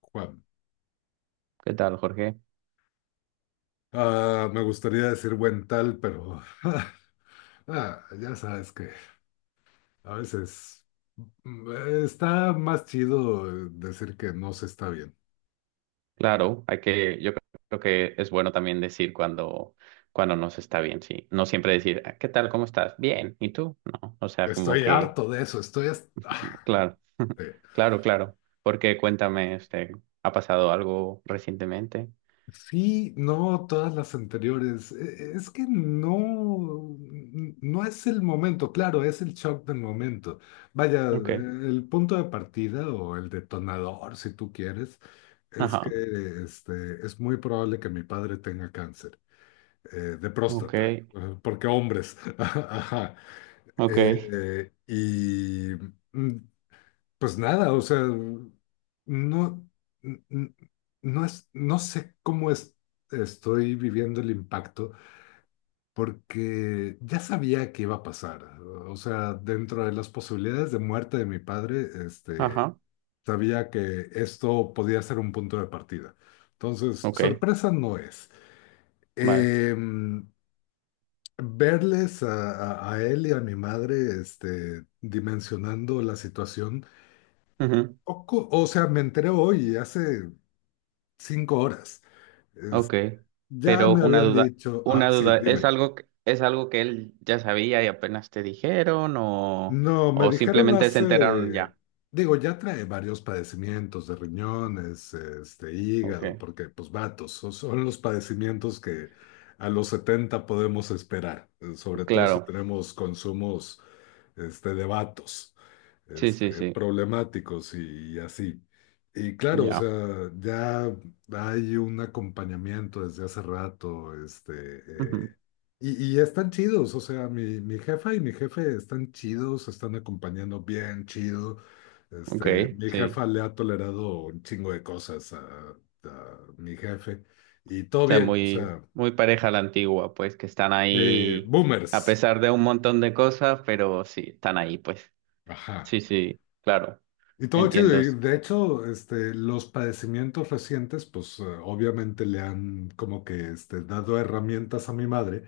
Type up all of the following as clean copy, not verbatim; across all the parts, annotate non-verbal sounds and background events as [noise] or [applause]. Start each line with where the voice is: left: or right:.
left: Juan.
right: ¿Qué tal, Jorge?
left: Me gustaría decir buen tal, pero [laughs] ya sabes que a veces mm, está más chido decir que no se está bien.
right: Claro, hay que, yo creo que es bueno también decir cuando, cuando no se está bien, sí. No siempre decir, "Ah, ¿qué tal? ¿Cómo estás? Bien. ¿Y tú?" No. O sea, como
left: Estoy
right: que,
left: harto de eso,
right: [laughs] claro, [laughs]
left: sí.
right: claro. Porque cuéntame, ¿ha pasado algo recientemente?
left: Sí, no, todas las anteriores. Es que no, no es el momento, claro, es el shock del momento. Vaya,
right: Ok.
left: el punto de partida o el detonador, si tú quieres, es que
right: Ajá.
left: es muy probable que mi padre tenga cáncer de
right: Ok.
left: próstata, porque hombres. [laughs] Ajá.
right: Ok.
left: Y mm, pues nada, o sea, no, n- n- no es, no sé cómo es, estoy viviendo el impacto, porque ya sabía que iba a pasar. O sea, dentro de las posibilidades de muerte de mi padre,
right: Ajá.
left: sabía que esto podía ser un punto de partida. Entonces,
right: Ok.
left: sorpresa no es.
right: Vale.
left: Em, Verles a él y a mi madre, dimensionando la situación.
right: Ujú.
left: Poco, o sea, me enteré hoy, hace 5 horas. Es-
right: Ok,
left: ya
right: pero
left: me habían dicho,
right: una
left: sí,
right: duda,
left: dime.
right: es algo que él ya sabía y apenas te dijeron,
left: No, me
right: o
left: dijeron
right: simplemente se enteraron
left: hace,
right: ya?
left: digo, ya trae varios padecimientos de riñones,
right: Ok,
left: hígado, porque pues vatos, son los padecimientos que a los 70 podemos esperar, sobre todo si
right: claro,
left: tenemos consumos, de vatos,
right: sí, sí, sí,
left: problemáticos y así. Y claro, o
right: ya,
left: sea, ya hay un acompañamiento desde hace rato, eh,
right: ujú.
left: y están chidos, o sea, mi jefa y mi jefe están chidos, están acompañando bien chido.
right: Ok,
left: Mi
right: sí,
left: jefa le ha tolerado un chingo de cosas a mi jefe y todo
right: o sea,
left: bien, o
right: muy,
left: sea,
right: muy pareja la antigua, pues que están ahí a
left: boomers.
right: pesar de un montón de cosas, pero sí, están ahí, pues,
left: Ajá.
right: sí, sí, claro,
left: Y todo chido.
right: entiendo,
left: Y de hecho, los padecimientos recientes, pues obviamente le han como que dado herramientas a mi madre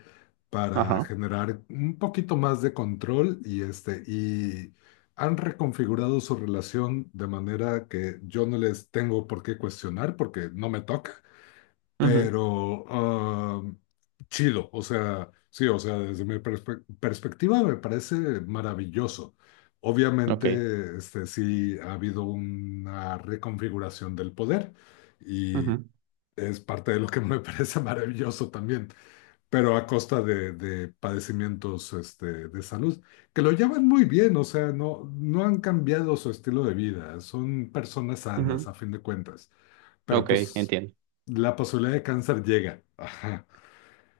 left: para
right: ajá,
left: generar un poquito más de control y, y han reconfigurado su relación de manera que yo no les tengo por qué cuestionar porque no me toca,
right: ujú,
left: pero chido, o sea, sí, o sea, desde mi perspectiva me parece maravilloso.
right: Ok,
left: Obviamente, este sí ha habido una reconfiguración del poder y
right: ujú,
left: es parte de lo que me [laughs] parece maravilloso también, pero a costa de padecimientos, de salud, que lo llevan muy bien, o sea, no, no han cambiado su estilo de vida, son personas sanas a
right: ujú,
left: fin de cuentas, pero
right: Ok,
left: pues
right: entiendo.
left: la posibilidad de cáncer llega. Ajá.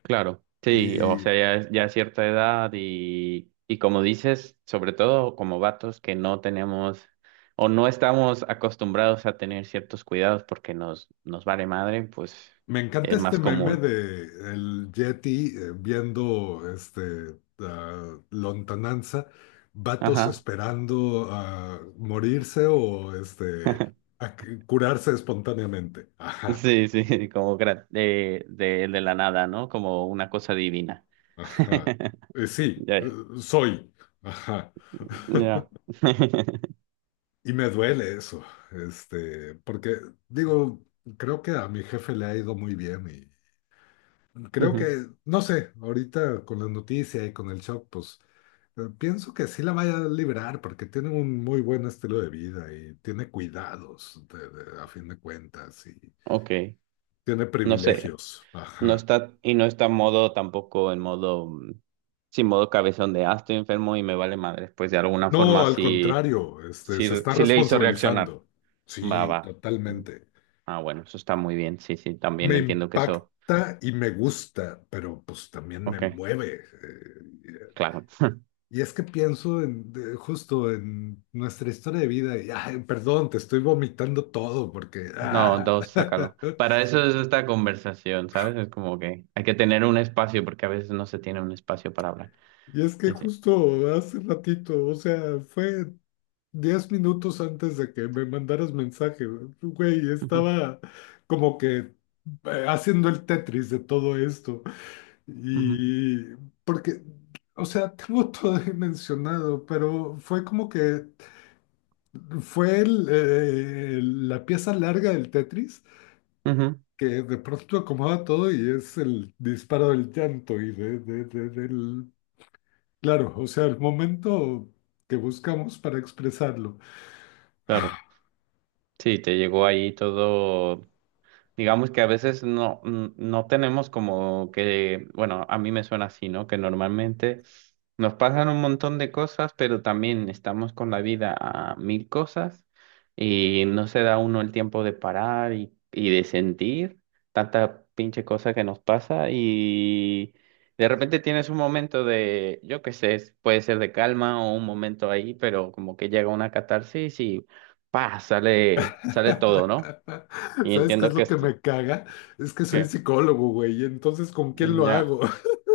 right: Claro, sí, o sea,
left: Y
right: ya, es- ya a cierta edad y como dices, sobre todo como vatos que no tenemos o no estamos acostumbrados a tener ciertos cuidados porque nos, nos vale madre, pues
left: me encanta
right: es
left: este
right: más
left: meme
right: común.
left: de el Yeti viendo lontananza, vatos
right: Ajá.
left: esperando a morirse o este
right: [laughs]
left: curarse espontáneamente. Ajá,
right: Sí, sí, como gra- de la nada, ¿no? Como una cosa divina.
left: ajá.
right: [laughs]
left: Sí,
right: Ya,
left: soy. Ajá.
right: ya.
left: [laughs]
right: [laughs]
left: Y me duele eso, porque digo, creo que a mi jefe le ha ido muy bien. Creo
right: Ujú.
left: que, no sé, ahorita con las noticias y con el shock, pues pienso que sí la vaya a liberar porque tiene un muy buen estilo de vida y tiene cuidados a fin de cuentas y
right: Ok,
left: tiene
right: no sé.
left: privilegios.
right: No
left: Ajá.
right: está, y no está en modo, tampoco en modo, sí, modo cabezón de, ah, estoy enfermo y me vale madre. Pues de alguna
left: No,
right: forma
left: al
right: sí,
left: contrario,
right: sí,
left: se está
right: sí le hizo reaccionar.
left: responsabilizando.
right: Va,
left: Sí,
right: va. Mm.
left: totalmente.
right: Ah, bueno, eso está muy bien. Sí, sí, también
left: Me
right: entiendo que eso.
left: impacta y me gusta, pero pues también me
right: Ok,
left: mueve. eh,
right: claro.
left: Y es que pienso en, justo en nuestra historia de vida y, ay, perdón, te estoy vomitando todo porque...
right: No,
left: ah.
right: dos, sácalo.
left: [laughs]
right: Para eso es esta conversación, ¿sabes? Es como que hay que tener un espacio porque a veces no se tiene un espacio para hablar.
left: Y es que
right: Sí, sí.
left: justo hace ratito, o sea, fue 10 minutos antes de que me mandaras mensaje, güey,
right: Ujú,
left: estaba como que haciendo el Tetris de todo esto.
right: ujú,
left: Y porque, o sea, [laughs] tengo todo dimensionado, pero fue como que fue la pieza larga del Tetris
right: ujú.
left: que de pronto acomoda todo y es el disparo del llanto y del... Claro, o sea, el momento que buscamos para expresarlo.
right: Claro. Sí, te llegó ahí todo. Digamos que a veces no, no tenemos como que, bueno, a mí me suena así, ¿no? Que normalmente nos pasan un montón de cosas, pero también estamos con la vida a mil cosas y no se da uno el tiempo de parar y de sentir tanta pinche cosa que nos pasa y de repente tienes un momento de, yo qué sé, es- puede ser de calma o un momento ahí, pero como que llega una catarsis y ¡pa! Sale, sale todo, ¿no?
left: [laughs]
right: Y
left: ¿Sabes qué
right: entiendo
left: es
right: que
left: lo
right: es.
left: que me caga? Es que soy
right: ¿Qué?
left: psicólogo, güey, y entonces, ¿con quién
right: Mm,
left: lo
right: ya.
left: hago? [laughs]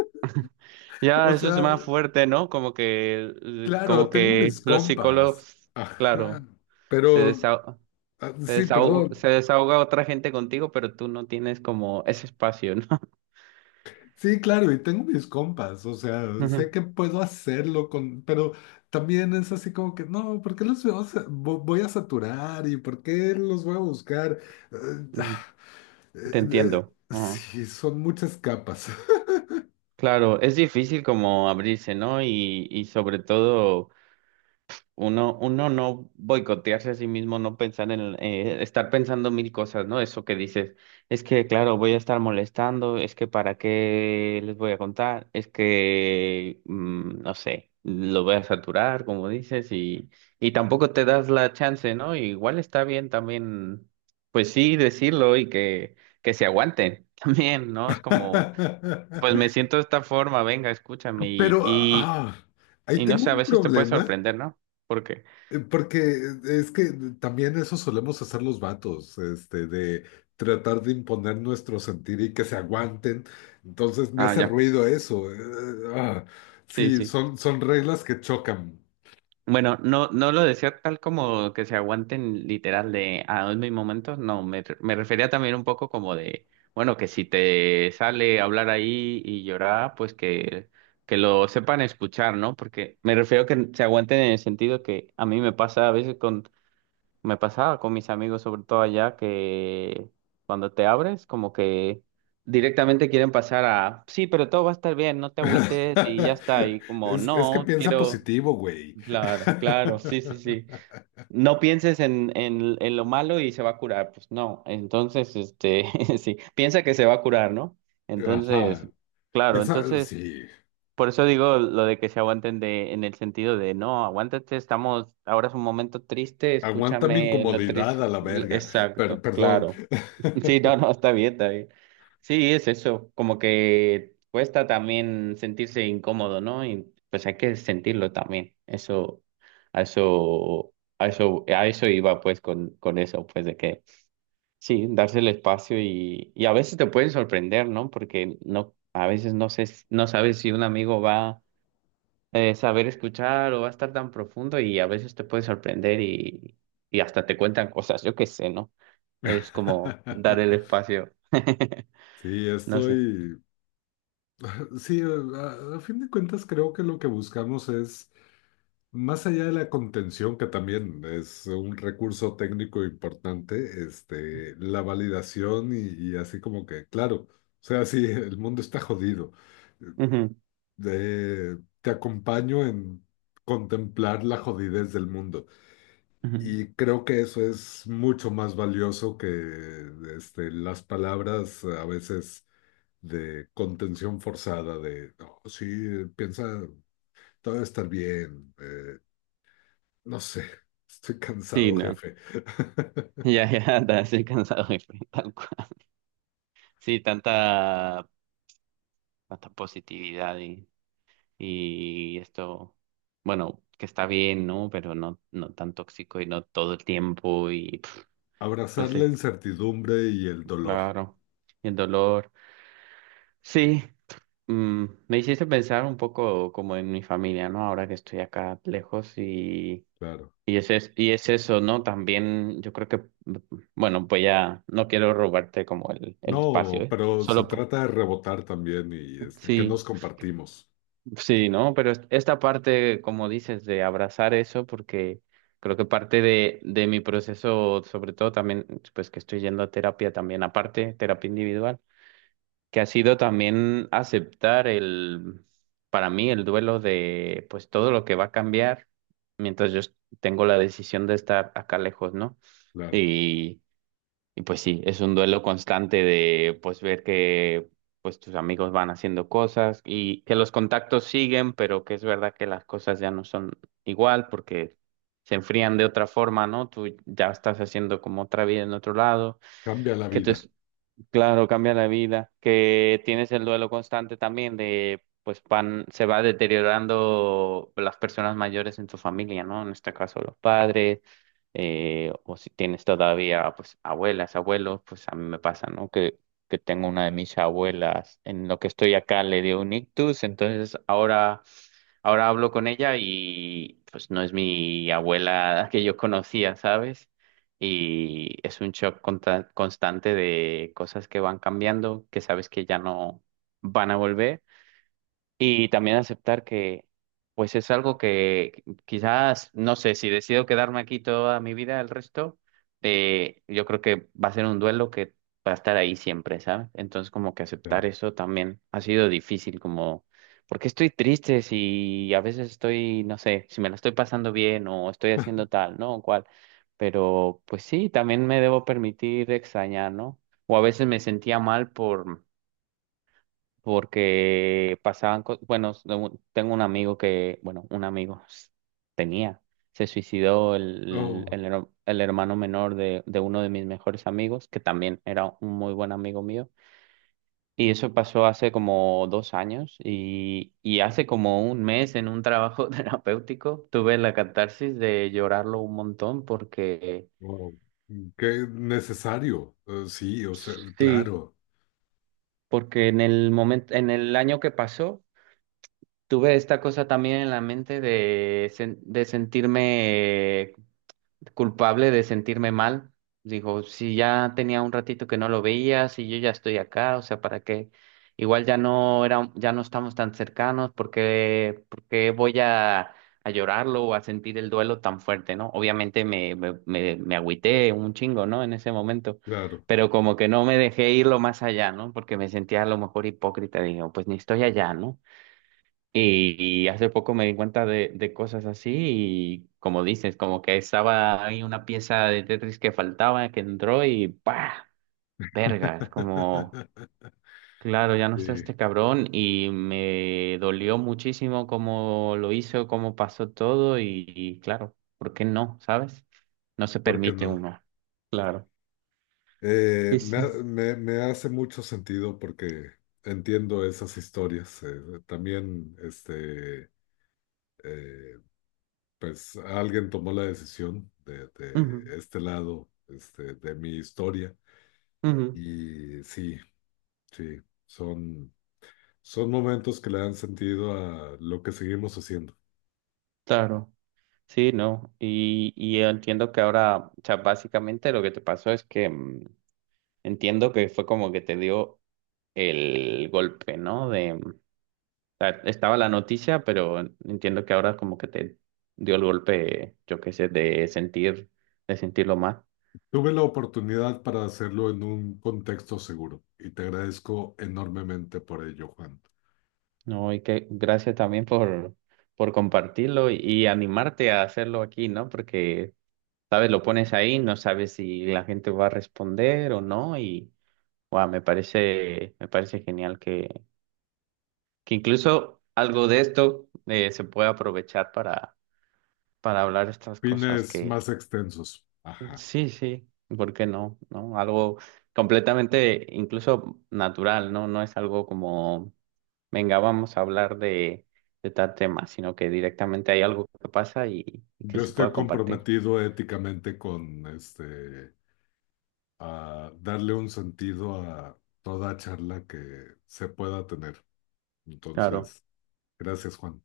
right: Ya,
left: O
right: eso es
left: sea,
right: más fuerte, ¿no? Como que, l- como
left: claro, tengo
right: que
left: mis
right: los
left: compas.
right: psicólogos,
left: Ajá,
right: claro, se
left: pero...
right: desahoga, se
left: sí, perdón.
right: desahoga, se desahoga otra gente contigo, pero tú no tienes como ese espacio, ¿no? [laughs]
left: Sí, claro, y tengo mis compas, o sea, sé
right: Ujú.
left: que puedo hacerlo con, pero también es así como que, no, ¿por qué los voy voy a saturar y por qué los voy a buscar? Eh, ah,
right: Ujú. Te entiendo. Ajá.
left: sí, son muchas capas.
right: Claro, es difícil como abrirse, ¿no? Y sobre todo. Uno, uno no boicotearse a sí mismo, no pensar en, estar pensando mil cosas, ¿no? Eso que dices, es que, claro, voy a estar molestando, es que para qué les voy a contar, es que, no sé, lo voy a saturar, como dices, y tampoco te das la chance, ¿no? Igual está bien también, pues sí, decirlo y que se aguanten [laughs] también, ¿no? Es como, pues me
left: [laughs]
right: siento de esta forma, venga, escúchame,
left: Pero ahí
right: y no
left: tengo
right: sé, a
left: un
right: veces te puede
left: problema.
right: sorprender, ¿no? Porque
left: Porque es que también eso solemos hacer los vatos, de tratar de imponer nuestro sentir y que se aguanten. Entonces me
right: ah,
left: hace
right: ya.
left: ruido eso. Ah,
right: Sí,
left: sí,
right: sí.
left: son, son reglas que chocan.
right: Bueno, no, no lo decía tal como que se aguanten literal de a mis momentos. No, me, re- me refería también un poco como de, bueno, que si te sale hablar ahí y llorar, pues que lo sepan escuchar, ¿no? Porque me refiero que se aguanten en el sentido que a mí me pasa a veces con, me pasaba con mis amigos, sobre todo allá, que cuando te abres, como que directamente quieren pasar a, sí, pero todo va a estar bien, no te agüites y ya
left: [laughs]
right: está. Y como,
left: Es que
right: no,
left: piensa
right: quiero.
left: positivo, güey.
right: Claro, claro, sí, sí,
left: [laughs]
right: sí. No pienses en lo malo y se va a curar, pues no. Entonces, [laughs] sí, piensa que se va a curar, ¿no? Entonces,
left: Ajá.
right: claro,
left: Esa,
right: entonces,
left: sí.
right: por eso digo lo de que se aguanten de, en el sentido de, no, aguántate, estamos, ahora es un momento triste,
left: Aguanta mi
right: escúchame lo
left: incomodidad
right: triste.
left: a la verga.
right: Exacto,
left: Perdón.
right: claro. Sí, no,
left: [laughs]
right: no, está bien, está bien. Sí, es eso, como que cuesta también sentirse incómodo, ¿no? Y pues hay que sentirlo también. Eso, a eso iba pues con eso, pues de que sí, darse el espacio y a veces te pueden sorprender, ¿no? Porque no, a veces no sé, s- no sabes si un amigo va a saber escuchar o va a estar tan profundo y a veces te puede sorprender y hasta te cuentan cosas, yo qué sé, ¿no? Es como dar el espacio. [laughs]
left: Sí,
right: No sé.
left: estoy. Sí, a fin de cuentas creo que lo que buscamos es, más allá de la contención, que también es un recurso técnico importante, la validación y así como que, claro, o sea, sí, el mundo está jodido.
right: Ujú,
left: De, te acompaño en contemplar la jodidez del mundo.
right: ujú.
left: Y creo que eso es mucho más valioso que las palabras a veces de contención forzada, de, "No, sí, piensa. Todo va a estar bien. No sé, [laughs] estoy
right: Sí,
left: cansado,
right: no.
left: jefe. [laughs]
right: Ya, ya, [laughs] ya estoy cansado, [laughs] jefe, tal cual. Sí, tanta, tanta positividad y esto, bueno, que está bien, ¿no? Pero no, no tan tóxico y no todo el tiempo y pf,
left: Abrazar
right: pues
left: la incertidumbre y el dolor,
right: claro, y el dolor. Sí, me hiciste pensar un poco como en mi familia, ¿no? Ahora que estoy acá lejos.
left: claro.
right: Y es- y es eso, ¿no? También yo creo que, mm, bueno, voy a, no quiero robarte como el espacio,
left: No,
right: ¿eh?
left: pero se
right: Solo, po-
left: trata de rebotar también y que
right: sí,
left: nos compartimos,
right: sí, ¿no? Pero es- esta parte, como dices, de abrazar eso, porque creo que parte de mi proceso, sobre todo también, pues que estoy yendo a terapia también, aparte, terapia individual, que ha sido también aceptar el, para mí, el duelo de, pues todo lo que va a cambiar mientras yo tengo la decisión de estar acá lejos, ¿no?
left: claro.
right: Y y pues sí, es un duelo constante de pues ver que pues tus amigos van haciendo cosas y que los contactos siguen, pero que es verdad que las cosas ya no son igual porque se enfrían de otra forma, ¿no? Tú ya estás haciendo como otra vida en otro lado,
left: Cambia la
right: que
left: vida,
right: tus Claro, cambia la vida, que tienes el duelo constante también de, pues van, se va deteriorando las personas mayores en tu familia, ¿no? En este caso los padres, o si tienes todavía, pues abuelas, abuelos, pues a mí me pasa, ¿no? Que tengo una de mis abuelas, en lo que estoy acá le dio un ictus, entonces ahora, ahora hablo con ella y pues no es mi abuela [laughs] que yo conocía, ¿sabes? Y es un shock conta- constante de cosas que van cambiando, que sabes que ya no van a volver y también aceptar que, pues es algo que quizás, no sé, si decido quedarme aquí toda mi vida, el resto, yo creo que va a ser un duelo que va a estar ahí siempre, ¿sabes? Entonces, como que aceptar
left: claro.
right: eso también ha sido difícil, como, porque estoy triste si a veces estoy, no sé, si me la estoy pasando bien o estoy haciendo tal, ¿no? O cual. Pero, pues sí, también me debo permitir extrañar, ¿no? O a veces me sentía mal por porque pasaban cosas, bueno, s- tengo un amigo que, bueno, un amigo s- tenía, se suicidó
left: Oh,
right: el, her- el hermano menor de uno de mis mejores amigos, que también era un muy buen amigo mío, y eso pasó hace como dos años, y hace como un mes en un trabajo [laughs] terapéutico tuve la catarsis de llorarlo un montón porque,
left: wow, qué necesario. Sí, o sea,
right: sí,
left: claro,
right: porque en el momento, en el año que pasó, tuve esta cosa también en la mente de, sen- de sentirme culpable, de sentirme mal. Digo, si ya tenía un ratito que no lo veía, si yo ya estoy acá, o sea, ¿para qué? Igual ya no era, ya no estamos tan cercanos, porque, porque voy a llorarlo o a sentir el duelo tan fuerte, ¿no? Obviamente me, me agüité un chingo, ¿no? En ese momento.
left: claro.
right: Pero como que no me dejé irlo más allá, ¿no? Porque me sentía a lo mejor hipócrita. Digo, pues ni estoy allá, ¿no? Y hace poco me di cuenta de cosas así y como dices, como que estaba ahí una pieza de Tetris que faltaba, que entró y ¡pah! Verga, es como,
left: [laughs]
right: claro, ya no
left: Sí,
right: está este cabrón y me dolió muchísimo cómo lo hizo, cómo pasó todo y claro, ¿por qué no? ¿Sabes? No se
left: ¿por qué
right: permite
left: no?
right: uno. Claro. Sí, sí.
left: Me hace mucho sentido porque entiendo esas historias. También, eh, pues alguien tomó la decisión
right: Ujú,
left: de este lado, de mi historia.
right: ujú,
left: Y sí, sí, son, son momentos que le dan sentido a lo que seguimos haciendo.
right: claro. Sí, no. Y entiendo que ahora, o sea, básicamente lo que te pasó es que... entiendo que fue como que te dio el golpe, ¿no? De, o sea, estaba la noticia, pero entiendo que ahora como que te dio el golpe, yo qué sé, de sentir, de sentirlo más,
left: Tuve la oportunidad para hacerlo en un contexto seguro y te agradezco enormemente por ello, Juan.
right: ¿no? Y que gracias también por compartirlo y animarte a hacerlo aquí, ¿no? Porque, sabes, lo pones ahí, no sabes si la gente va a responder o no, y, wow, me parece genial que incluso algo de esto se puede aprovechar para hablar estas cosas
left: Fines
right: que
left: más extensos. Ajá.
right: sí, sí, ¿por qué no? ¿No? Algo completamente incluso natural, ¿no? No es algo como, venga, vamos a hablar de tal tema, sino que directamente hay algo que pasa y que
left: Yo
right: se pueda
left: estoy
right: compartir.
left: comprometido éticamente con a darle un sentido a toda charla que se pueda tener.
right: Claro,
left: Entonces, gracias, Juan.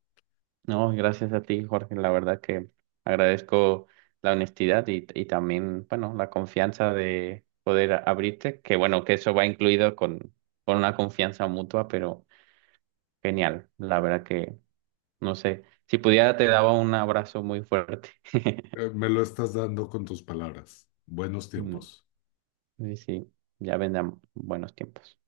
right: no, gracias a ti, Jorge, la verdad que agradezco la honestidad y también, bueno, la confianza de poder abrirte, que bueno, que eso va incluido con una confianza mutua, pero genial, la verdad que... No sé, si pudiera te daba un abrazo muy fuerte.
left: Me lo estás dando con tus palabras. Buenos tiempos.
right: [laughs] Sí, sí, ya vendrán buenos tiempos.